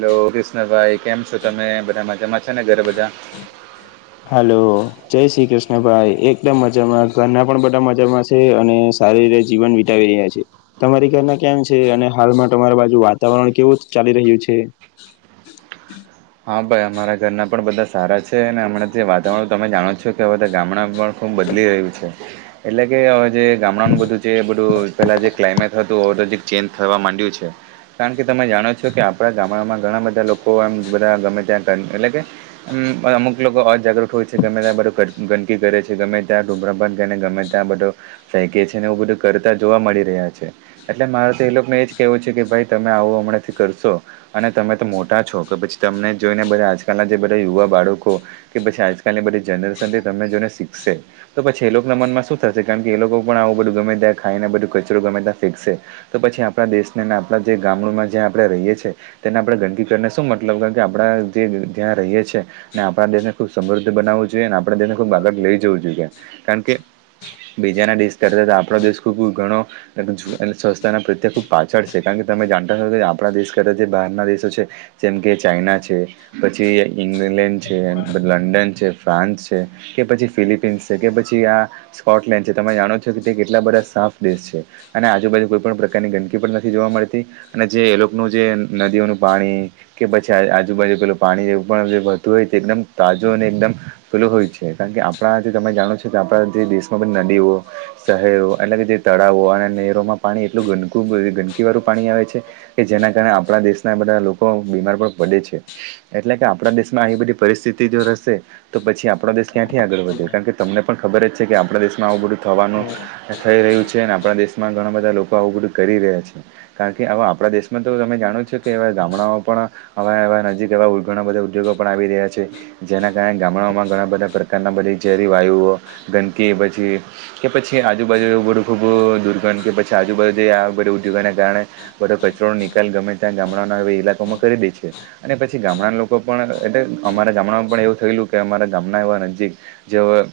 Hello, ક્રષ્ણભાઈ કેમ છો તમે? બધા મજામાં છે ને ઘરે બધા? હલો, જય શ્રી કૃષ્ણ ભાઈ, એકદ મજામાં, ઘરના પણ બધા મજામાં છ છે, અને સારી રીતે જીવન વિતાવી રહ્યા છે. તમારી ઘરના કેમ છે? અને હાલમાં તમારી બાજુ વાતાવરણ કેવું ચાલી રહ્યું છે? હા ભાઈ અમારા ઘરના પણ બધા સારા છે, અને હમણાં જે વાતાવરણ તમે જાણો છો, કે બધા ગામડાં પણ ઓમ બદલી રહ્યું છે. એટલે કે હવે જે ગામડાનું બધું જે બધું પેલા જે ક્લાયમેટ હતું, તો અજીક ચેન્જ થવા માંડ્યું છે. કારણ કે તમે જાણો છો, કે આપણા ગામડામાં ઘણા બધા લોકો એમ બધા ગમે ત્યાં ટન એટલે કે અમ પર અમુક લોકો ઓર જાગૃત હોય છે, ગમે ત્યાં બધુ ગન ગંદકી કરે છે, ગમે ત્યાં ધૂમ્રપાન ગને ગમે ત્યાં બધો ફેંકે છે, ને એવું બધું કરતા જોવા મળી રહ્યા છે. એટલે મારે તો એ લોકોને એજ કેવું છે, કે ભાઈ તમે આવું હમણાં થી કરશો. અને તમે તો મોટા છો, કે પછી તમને જોઈને બધા આજકાલના જે બધા યુવા બાળકો કે પછી આજકાલની બધી જનરેશનથી તમને જોઈને શીખશે તો પછી એ લોકો ના મનમાં શું થશે કારણ કે એ લોકો પણ આવું બધું ગમે ત્યા ખાઈને બધું કચરો ગમે ત્યા ફેંકસે તો પછી આપણા દેશને ને આપ જે ગામડુંમાં જે આપણે રહીએ છીએ તેને આપણે ગંદકી કરીને શું મત લબ કારણ કે આપણા જે ત્યાં રહીએ છીએ ને આપણા દેશને ખુબ સમૃદ્ધ બનાવવું જોઈએ અને આપણા દેશને ખૂબ આગળ લઈ જવું જોઈએ કારણ કે બીજા ના દેશ કરતા તો આપણો દેશ ખૂબ ઘણો સ્વચ્છતાના પ્રત્યે ખુબ પાછળ છે કારણ કે તમે જાણતા કે આપણા દેશ કરતા જે બહારના દેશો છે. જેમ કે ચાઈના છે પછી ઇંગ્લેન્ડ છે લંડન છે ફ્રાન્સ છે કે પછી ફિલિપિન્સ છે કે પછી આ સ્કોટલેન્ડ છે તમે જાણો છો કે તે કેટલા બધા સાફ દેશ છે. અને આજુબાજુ કોઈ પણ પ્રકારની ગંદકી પણ નથી જોવા મળતી અને જે એ લોકોનું જે નદીઓનું પાણી કે પછી આજુબાજુ પેલું પાણી જે વધુ હોય તે એકદમ તાજું અને એકદમ પેલું હોય છે કારણ કે આપણા જે તમે જાણો છો કે આપણા જે દેશમાં બધી નદીઓ શહેરો એટલે કે જે તળાવો અને નહેરોમાં પાણી એટલું ગંદકુ ગંદકી વાળું પાણી આવે છે. કે જેના કારણે આપણા દેશના બધા લોકો બીમાર પણ પડે છે. એટલે કે આપણા દેશમાં આવી બધી પરિસ્થિતિ જો રહેશે તો પછી આપણા દેશ ક્યાંથી આગળ વધે કારણ કે તમને પણ ખબર જ છે કે આપણા દેશમાં આવું બધું થવાનું હમ થઈ રહ્યું છે ને આપણા દેશમાં ઘણા બધા લોકો આવું બધું કરી રહ્યા છે. કારણ કે અવે આપણા દેશમાં તો તમે જાણો છો કે એવા ગામડાઓ પણ હવા એવા નજીક એવા ઘણા બધા ઉદ્યોગો પણ આવી રહ્યા છે. જેના કારણે ગામડાઓમાં ઘણા બધા પ્રકારના બધી ઝેરી વાયુઓ ગંદકી પછી કે પછી આજુબાજુ બધું ખૂબ દુર્ગંધ કે પછી આજુબાજુ જે બધું ઉદ્યોગોને કારણે બધો કચરો નો નિકાલ ગમે ત્યાં ગામડાના ઈલાકોમાં કરી દે છે. અને પછી ગામડાના લોકો પણ એટલે અમારા ગામડામાં પણ એવું થયેલું કે અમારા ગામના એવા નજીક જેઓ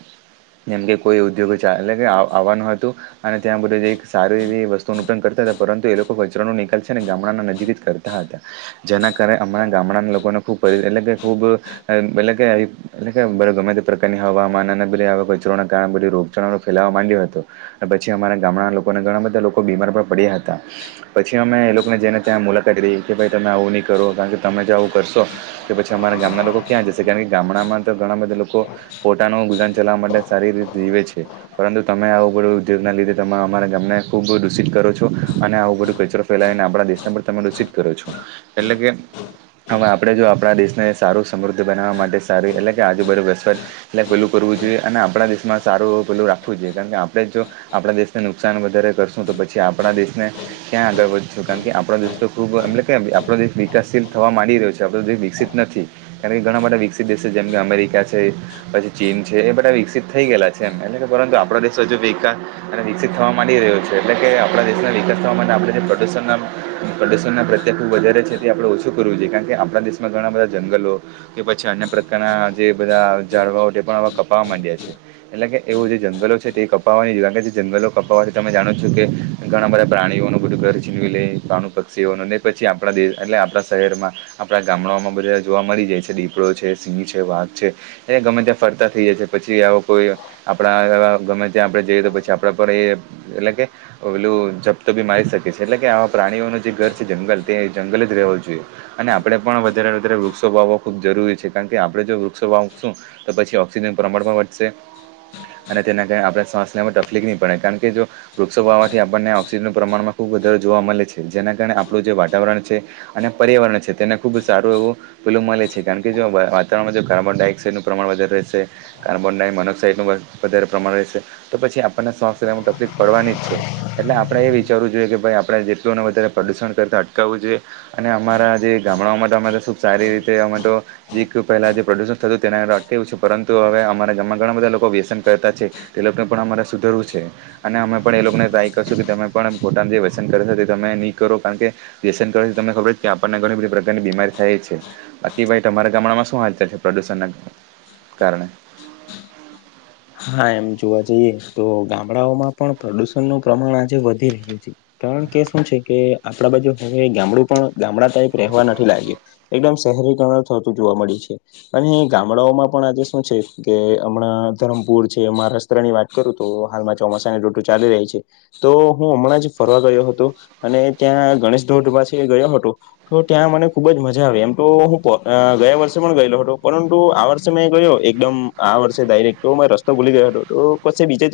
જેમ કે કોઈ ઉદ્યોગ ચાલે કે આવ આવવાનું હતું અને ત્યાં બધી એક સારી એવી વસ્તુઓ ઉપયોગ કરતા હતા પરંતુ એ લોકો કચરો નિકાલ છે ને ગામડા ના નજીક જ ક રતા હતા જેના કારણે અમણાં ગામડાના લોકોને ખૂબ એટલે કે ખૂબ એટલે કે એટલે કે ગમે તે પ્રકારની હવામાન અને બધે કચરાના કારણે રોગચાળો ફેલાવવા માંડ્યો હતો. પછી અમારા ગામડા લોકોને ઘણા બધા લોકો બીમાર પણ પડ્યા હતા. પછી અમે એ લોકોને જઈને ત્યાં મુલાકાત લીધી કે ભાઈ તમે આવું નહી કરો કારણ કે તમે જો આવું કરશો કે પછી અમારા ગામના લોકો ક્યાં જશે કારણ કે ગામડામાં તો ઘણા બધા લોકો પોતાનું ગુજરાન ચલાવવા માટે સારી રીતે જીવે છે. પરંતુ તમે આવું બધું ઉદ્યોગના લીધે તમે અમારા ગામને ખુબ દૂષિત કરો છો અને આવું બધું કચરો ફેલાવીને આપણા દેશને પણ તમે દૂષિત કરો છો એટલે કે હવે આપણે જો આપણા દેશને સારું સમૃદ્ધ બનાવવા માટે સારી એટલે કે આજુબાજુ વસવટ એટલે પેલું કરવું જોઈએ અને આપણા દેશમાં સારું એ પેલું રાખવું જોઈએ કારણ કે આપણે જો આપણા દેશને નુકસાન વધારે કરશું તો પછી આપણા દેશને ક્યાં આગળ વધશું કારણ કે આપણા દેશ તો ખુબ એમ કેમ આપણો દેશ વિકાસશીલ થવા માંડી રહ્યો છે આપણો દેશ વિકસિત નથી કારણ કે ઘણા બધા વિકસિત દેશો છે જેમ કે અમેરિકા છે પછી ચીન છે એ બધા વિકસિત થઈ ગયલા છે એમ એટલે કે પરંતુ આપણા દેશ અને વિકસિત થવા માંડી રહ્યો છે એટલે કે આપણા દેશ વિકાસ થવા માટે આપણે જે પ્રદૂષણના પ્રદૂષણના કેટલું વધારે છે તે આપણે ઓછું કરવું જોઈએ કારણ કે આપણા દેશમાં ઘણા બધા જંગલો કે પછી અન્ય પ્રકારના જે બધા ઝાડવાઓ તે પણ હવે કપાવા માંડ્યા છે. એટલે કે એવું જે જંગલો છે તે કપાવાની કારણ કે જે જંગલો કપાવવા છે તમે જાણો છો કે ઘણા બધા પ્રાણીઓનું બધું ઘર છીનવી લે પાણુ પક્ષીઓનું ને પછી આપણા દેશ એટલે આપણા શહેરમાં આપડા ગામડામાં બધા જોવા મળી જાય છે દીપડો છે સિંહ છે વાઘ છે એ ગમે ત્યાં ફરતા થઈ જશે પછી આવો કોઈ આપડા ગમે ત્યાં આપડે જઈએ તો પછી આપડા પર એ એટલે કે ઓલું જપ્તો બી મારી શકે છે એટલે કે આવા પ્રાણીઓનું જે ઘર જંગલ તે જંગલ જ રહેવું જોઈએ. અને આપડે પણ વધારે વધારે વૃક્ષો વાવો ખુબ જરૂરી છે કારણ કે આપડે જો વૃક્ષો વાવશું તો પછી ઓક્સિજન પ્રમાણ પણ વધશે અને તેના કારણે આપણે શ્વાસ લેવામાં તકલીફ નહી પડે કારણ કે જો વૃક્ષો વાવાથી આપણને ઓક્સિજનનું પ્રમાણમાં ખુબ વધારે જોવા મળે છે જેના કારણે આપણું જે વાતાવરણ છે. અને પર્યાવરણ છે તેને ખુબ જ સારું એવું પેલું મળે છે કારણ કે જો વાતાવરણમાં જો કાર્બન ડાયોક્સાઇડનું પ્રમાણ વધારે રહેશે કાર્બન ડાયોમોનોક્સાઇડ નું વધારે પ્રમાણ રહેશે તો પછી આપણને શ્વાસ લેવા તકલીફ પડવાની જ છે. એટલે આપણે એ વિચારવું જોઈએ કે ભાઈ આપણે જેટલું ને વધારે પ્રદુષણ કરતા અટકાવવું જોઈએ. અને અમારા જે ગામડાઓ માટે અમારે તો ખુબ સારી રીતે એમા તો એક પહેલા જે પ્રદુષણ થતું હતું તેના અટકાયું છે પરંતુ હવે અમારા ગામમાં ઘણા બધા લોકો વ્યસન કરતા છે તે લગન પણ અમારે સુધરવું છે. અને અમે પણ એ લોકોને ટ્રાય કરશું કે તમે પણ પોતાાનું જે વ્યસન કરે છો તે તમે નહી કરો કારણ કે વ્યસન કર તમને ખબર કે આપણને ઘણી બધી પ્રકારની બીમારી થાય છે. આકી ભાઈ તમારા ગામડામાં શું હાલચલ છે પ્રદુષણ ના કારણે હા એમ જોવા જઈએ તો ગામડાઓમાં પણ પ્રદુષણનું પ્રમાણ આજે વધી રહ્યું છે. કારણ કે શું છે કે આપણા બાજુ હવે ગામડું પણ ગામડા ટાઈપ રહેવા નથી લાગયુ એકદમ શહેરીકરણ થતું જોવા મળ્યું છે. અને ગામડાઓમાં પણ આજે શું છે કે હમણાં અતારમ પૂર છે એમાં રસ્ત્ર ની વાત કરું તો હાલમાં ચોમાસાની ઋતુ ચાલી રહી છે તો હું હમણાં જ ફરવા ગયો હતો અને ત્યાં ગણેશ ધોઢ પાસે ગયો હતો તો ત્યાં મને ખુબ જ મજા આવે એમ તો હું ગયા વર્ષે પણ ગયેલો હતો પરંતુ આ વર્ષે સમય ગયો એકદમ આ વર્ષે ડાયરેક્ટ તો રસ તો ભૂલી ગયો હતો તો પસે જ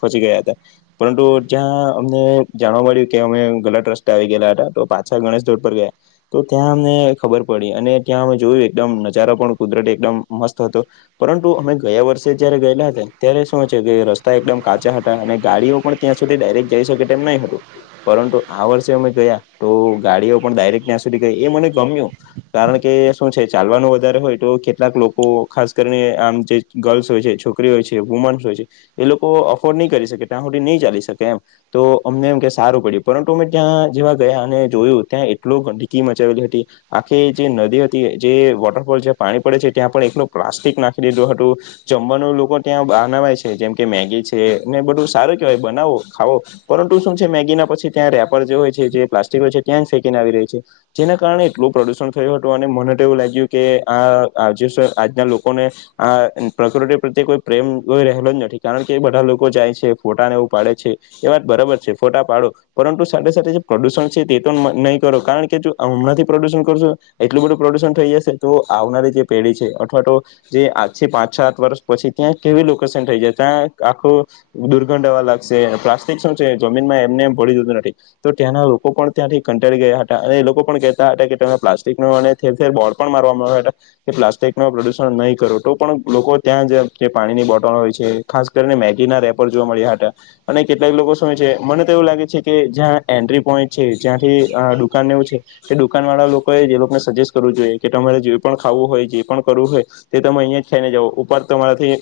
પહોચી ગયા હતા પરંતુ જ્યાં અમને જાણવા મળ્યું કે અમે ગલટ રસ્તે આવી ગયયા હતા તો પાછા ગણેશ રોડ પર ગયા તો ત્યાં અમને ખબર પડી અને ત્યાં અમે જોયું એકદમ નજારો પણ કુદરત એકદમ મસ્ત હતો. પરંતુ અમે ગયા વર્ષે જયારે ગયેલા હતા અત્યારે શું છે કે રસ્તા એકદમ કાચા હતા અને ગાડીઓ પણ ત્યાં સુધી ડાયરેક્ટ જઈ શકે તેમ નહી હતું પરંતુ આ વર્ષે અમે ગયા તો ગાડીઓ પણ ડાયરેક ત્યાં સુધી ગઈ એ મને ગમયો. કારણ કે શું છે ચાલવાનું વધારે હોય તો કેટલાક લોકો ખાસ કરીને આમ જે ગર્લ્સ હોય છે છો છોકરી હોય છે વુમન્સ હોય છે એ લોકો અફોર્ડ નહી કરી શકે ટાહુદી નહી ચાલી શકે એમ તો અમને એમ કે સારું પડ્યું પરંતુ અમે ત્યાં જેવા ગયા અને જોયું ત્યાં એટલો ગંદકી મચાવેલી હતી આખી જે નદી હતી જે વોટરફોલ જ્યાં પાણી પડે છે ત્યાં પણ એકનું પ્લાસ્ટિક નાખી લીધું હતું જમવાનું લોકો ત્યાં બનાવાય છે જેમ કે મેગી છે ને બધું સારું કેહેવાય બનાવો ખાવો પરંતુ શું છે મેગીના પછી ત્યાં રેપર જે હોય છે જે પ્લાસ્ટિક હોય છે ત્યાં જ ફેંકીને આવી રહી છે જેના કારણે એટલું પ્રદુષણ થયું હતું અને મને તો એવું લાગ્યું કે આજ આજના લોકોને આ પ્રકૃતિ પ્રતે કોઈ પ્રેમ કોઈ રહેલો જ નથી કારણ કે બધા લોકો જાય છે ફોટાને એવું પાડે છે. એ વાત બરોબર છે ફોટા પાડો પરંતુ સાથે સાથે જે પ્રદુષણ છે તે તો નહીં કરો કારણ કે જો હમણાંથી પ્રદુષણ કર છો એટલું બધું પ્રદુષણ થઈ જશે તો આવનારી જે પેઢી છે અથવા તો જે આથી પાંચ સાત વર્ષ પછી ત્યાં કેવી લોકેશન થઈ જાય ત્યાં આખું દુર્ગંધ હવા લાગશે પ્લાસ્ટિક શું છે જમીનમાં એમને એમ ભડી જતું નથી તો ત્યાંના લોકો પણ ત્યાંથી કંટળી ગયા હતા અને એ લોકો પણ કહેતા હતા કે તેમને પ્લાસ્ટિક પ્રમાણે ખેર ખેર બોર્ડ પણ મારવામાં આવ્યા હતા કે પ્લાસ્ટિક નું પ્રદુષણ નહીં કરો તો પણ લોકો ત્યાં જ જે પાણીની બોટલ હોય છે ખાસ કરીને મેગી ના રેપર જોવા મળ્યા હતા. અને કેટલાક લોકો સમય છે મને તો એવું લાગે છે કે જ્યાં એન્ટ્રી પોઈન્ટ છે જ્યાંથી દુકાનને એવું છે કે દુકાન વાળા લોકોએ જે લોકોને સજેસ્ટ કરવું જોઈએ કે તમારે જે પણ ખાવું હોય જે પણ કરવું હોય તે તમે અહીયાં જ ખાઈને જાવ ઉપર તમારાથી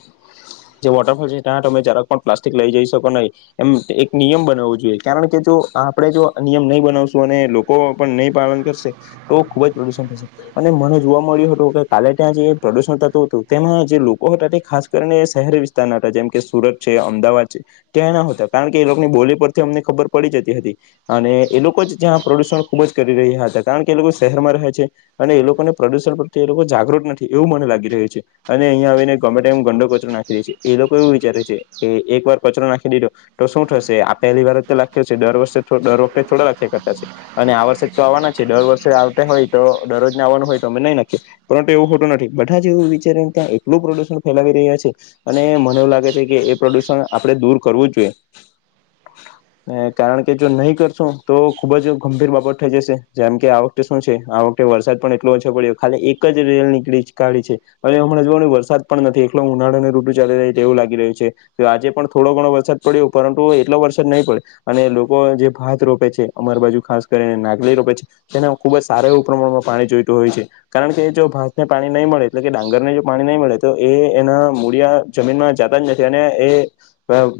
જે વોટરફોલ છે ત્યાં તમે જરાક પણ પ્લાસ્ટિક લઈ જઈ શકો નહીં. એમ એક નિયમ બનાવવો જોઈએ કારણ કે જો આપડણે જો નિયમ નહી બનાવશું અને કો પણ નહી પાલન કરશે તો ખુબ જ પ્રદુષણ થશે. અને મને જોવા મળ્યું હતું કે કાલે ત્યાં જે પ્રદુષણ થતું હતું તેમાં જે લોકો હતા તે ખાસ કરીને શહેરી વિસ્તારના હતા જેમ કે સુરત છે અમદાવાદ છે. ત્યાં નયા હતા કારણ કે એ લોકોની બોલી પરથી અમને ખબર પડી જતી હતી અને એ લોકો જયા પ્રદુષણ ખૂબ જ કરી રહ્યા હતા કારણ કે એ લોકો શહેરમાં રહે છે. અને એ લોકોને પ્રદુષણ પ્રતે એ લોકો જાગૃત નથી એવું મને લાગી રહ્યું છે અને અહીંયા આવીને ગમે એમ ગંડો કચરો નાખી દે છે એ લોકો એવું વિચારે છે કે એક વાર કચરો નાખી દીધો તો શું થશે આ પહેલી વાર તો રાખ્યો છે દર વર્ષે દર વખતે થોડા લખ્યા કરતા છે. અને આ વર્ષે જ તો આવવાના છે દર વર્ષે આવતા હોય તો દરરોજ આવવાનું હોય તો અમે નહી નાખીએ. પરંત એવુ હોતું નથી બધા જ એવું વિચારીને કા એકલુ પ્રદુષણ તો ફેલાવી રહ્યા છે અને મને એવું લાગે છે કે એ પ્રદુષણ આપણે દૂર કરવું જ જોઈએ. હ [unintelligible] ને કારણ કે જો નહી કરશો તો ખુબ જ ગંભીર બાબત થઈ જશે જેમ કે આવ શું છે આ વખતે વરસાદ પણ એટલો ઓછો પડ્યો ખાલી એક જ રેલ નીકળી કાઢી છે. અને હમણા જોવા ને વરસાદ પણ નથી એકલુ ઉનાળો અને ઋટુ ચાલી રહેાય તેવું લાગી રહ્યું છે. તો આજે પણ થોડો ઘણો વરસાદ પડ્યો પરંતુ એટલો વરસાદ નહીં પડે. અને લોકો જે ભાત રોપે છે અમાર બાજુ ખાસ કરીને નાગલી રોપે છે. તેના ખુબ જ સારા એવું પ્રમાણમાં પાણી જોઈતું હોય છે. કારણ કે જો ભાત ને પાણી નહીં મળે એટલે કે ડાંગર ને જો પાણી નહીં મળે. તો એ એના મૂળિયા જમીનમાં જાતા જ નથી અને એ.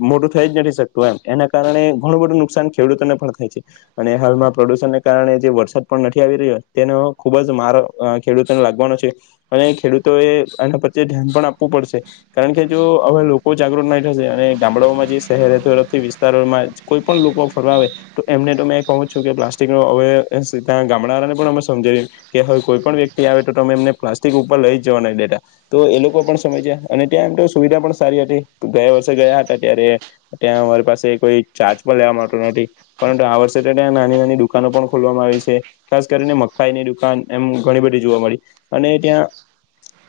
મોટું થઈ જ નથી શકતું એમ એના કારણે ઘણું બધું નુકસાન ખેડૂતોને પણ થાય છે. અને હાલમાં પ્રદુષણને કારણે જે વરસાદ પણ નથી આવી રહ્યો તેનો ખુબ જ મારો અ ખેડૂતોને લાગવાનો છે અને ખેડૂતો એ આના પ્રત્યે ધ્યાન પણ આપવું પડશે કારણ કે જો હવે લોકો જાગૃત ના થશે અને ગામડાઓમાં જે શહેર તરફથી વિસ્તારોમાં કોઈ પણ લોકો ફરવા આવે. તો એમને તો મેં કહું જ છું કે પ્લાસ્ટિકનો હવે ત્યાં ગામડાને પણ અમે સમજાવી કે હવે કોઈ પણ વ્યક્તિ આવે તો તમે એમને પ્લાસ્ટિક ઉપર લઈ જવા નહીં ડેટા તો એ લોકો પણ સમજ્યા અને ત્યાં એમ તો સુવિધા પણ સારી હતી ગયા વર્ષે ગયા હતા ત્યારે ત્યાં મારી પાસે કોઈ ચાર્જ પણ લેવા આવતુ નથી. પરંતુ આ વર્ષે તો ત્યાં નાની નાની દુકાનો પણ ખોલવામાં આવી છે. ખાસ કરીને મકાઈની દુકાન એમ ઘણી બધી જોવા મળી અને ત્યાં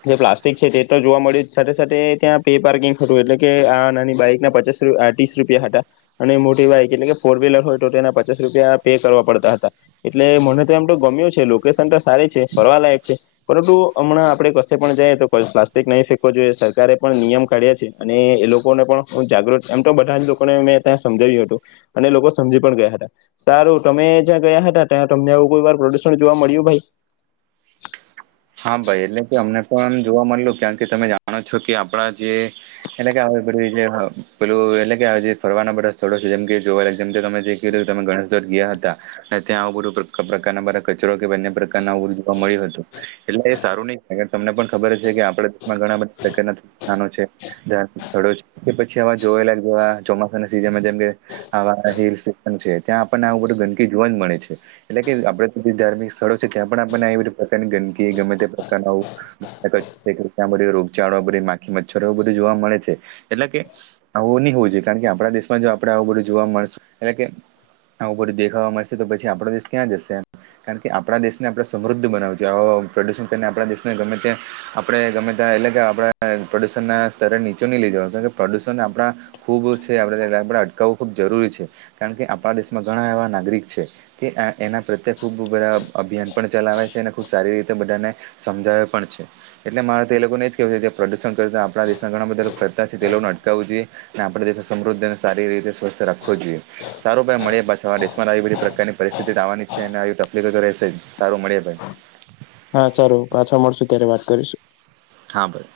જે પ્લાસ્ટ ટિક છે તે તો જોવા મળ્યું જ સાથે સાથે ત્યાં પે પાર્કિંગ થ હતું એટલે કે આ નાની બાઈક ના પચાસ ત્રીસ રૂપિયા હતા અને મોટી વાઈક એટલે કે ફોર વ્હીલર હોય તો તેના પચાસ રૂપિયા પે કરવા પડતા હતા. એટલે મને તો એમ તો ગમ્યું છે લોકેશન તો સારી છે ફરવાલાયક છે. પરંતુ હમણાં આપડણે કશે પણ જઈએ તો પણ પ્લાસ્ટિક નહીં ફેંકવો જોઈએ સરકારે પણ નિયમ કાઢ્યા છે અને એ લોકોને પણ હ જાગૃત એમ તો બધાયે લોકોને મેં ત્યાં સમજાવ્યું હતું અને એ લોકો સમજી પણ ગયા હતા. સારું તમે જ્યાં ગયા હતા ત્યાં તમને આવું કોઈ વાર પ્રદુષણ જોવા મળ્યું ભાઈ હા ભાઈ એટલે કે અમને પણ જોવા મળયુ કાકે તમે જાણો છો કે આપડા જે એટલે કે આવુ બધુ જે આ પેલુ એટલે કે આજે ફરવાના બધા સ્થળો છે જેમ કે જોવા જેમ કે તમે જે પેલા તમે ગણતર ગયા હતા અને ત્યાં આવુ બધું પ્ર પ્રકારના બરા કચરો કે બંને પ્રકારના ઉ મળ્યું હતું એટલે એ સારું નહિ કાકે તમને પણ ખબર છે કે આપણે ઘણા બધા નાનો છે ડો કે પછી જોવાલા ચોમાસા ના સિઝન જેમ કે આવા હિલ સ્ટેશન છે ત્યાં આપણનેું બધું ગંદકી જોવા જ મળે છે. એટલે કે આપડે તો જે ધાર્મિક સ્થળો છે ત્યાં પણ આપને આવી બધી પ્રકારની ગંદકી ગમે તે પ્રકાર આવું ત્યાં બધો રોગચાળો બધી માખી મચ્છરોું બધું જોવા મળે છે એટલે કે આવું નહિ હોવ જોએ કારણ કે આપણા દેશમાં જો આપડે આવું બધું જોવા મળશ એટલે કે આવું બધુ દેખાવા મળશે તો પછી આપડો દેશ ક્યાં જશે એમ કારણ કે આપણા દેશને આપણે સમૃદ્ધ બનાવે છું આવા પ્રદર્શણ કરીને આપણા દેશને ગમે ત્યાં આપડણે ગમે ત્યાં એટલે કે આપડા પ્રદુષણ ના સ્તરે નીચું નહી લીધે પ્રદુષણ આપણા ખૂબ છે આપણે આપણે અટકાવવું ખૂબ જરૂરી છે કારણ કે આપણા દેશમાં ઘણા એવા નાગરિક છે. કે એના પ્રત્યે ખૂબ બધા અભિયાન પણ ચલાવે છે અને ખૂબ સારી રીતે બધાને સમજાવે પણ છે. એટલે મારે તે લોકોને જ કહેું છે કે પ્રદર્ષણ કરતા આપણા દેશના ઘણા બધા લોકો કરતા છે તે લોકોને અટકાવું જોઈએ અને આપણે દે સમૃદ્ધને સારી રીતે સ્વસ્થ રાખવો જ જોઈએ સારું ભાઈ મળ્યા પાછવા દેશમાં આવી બધી પ્રકારની પરિસ્થિતિ આવવાની છે અને આવી તકલીફ તો રહેશે જ. સારું મળીયે ભાઈ હા સારો પાછા મળશુ ત્યારે વાત કરીશું. હા ભાઈ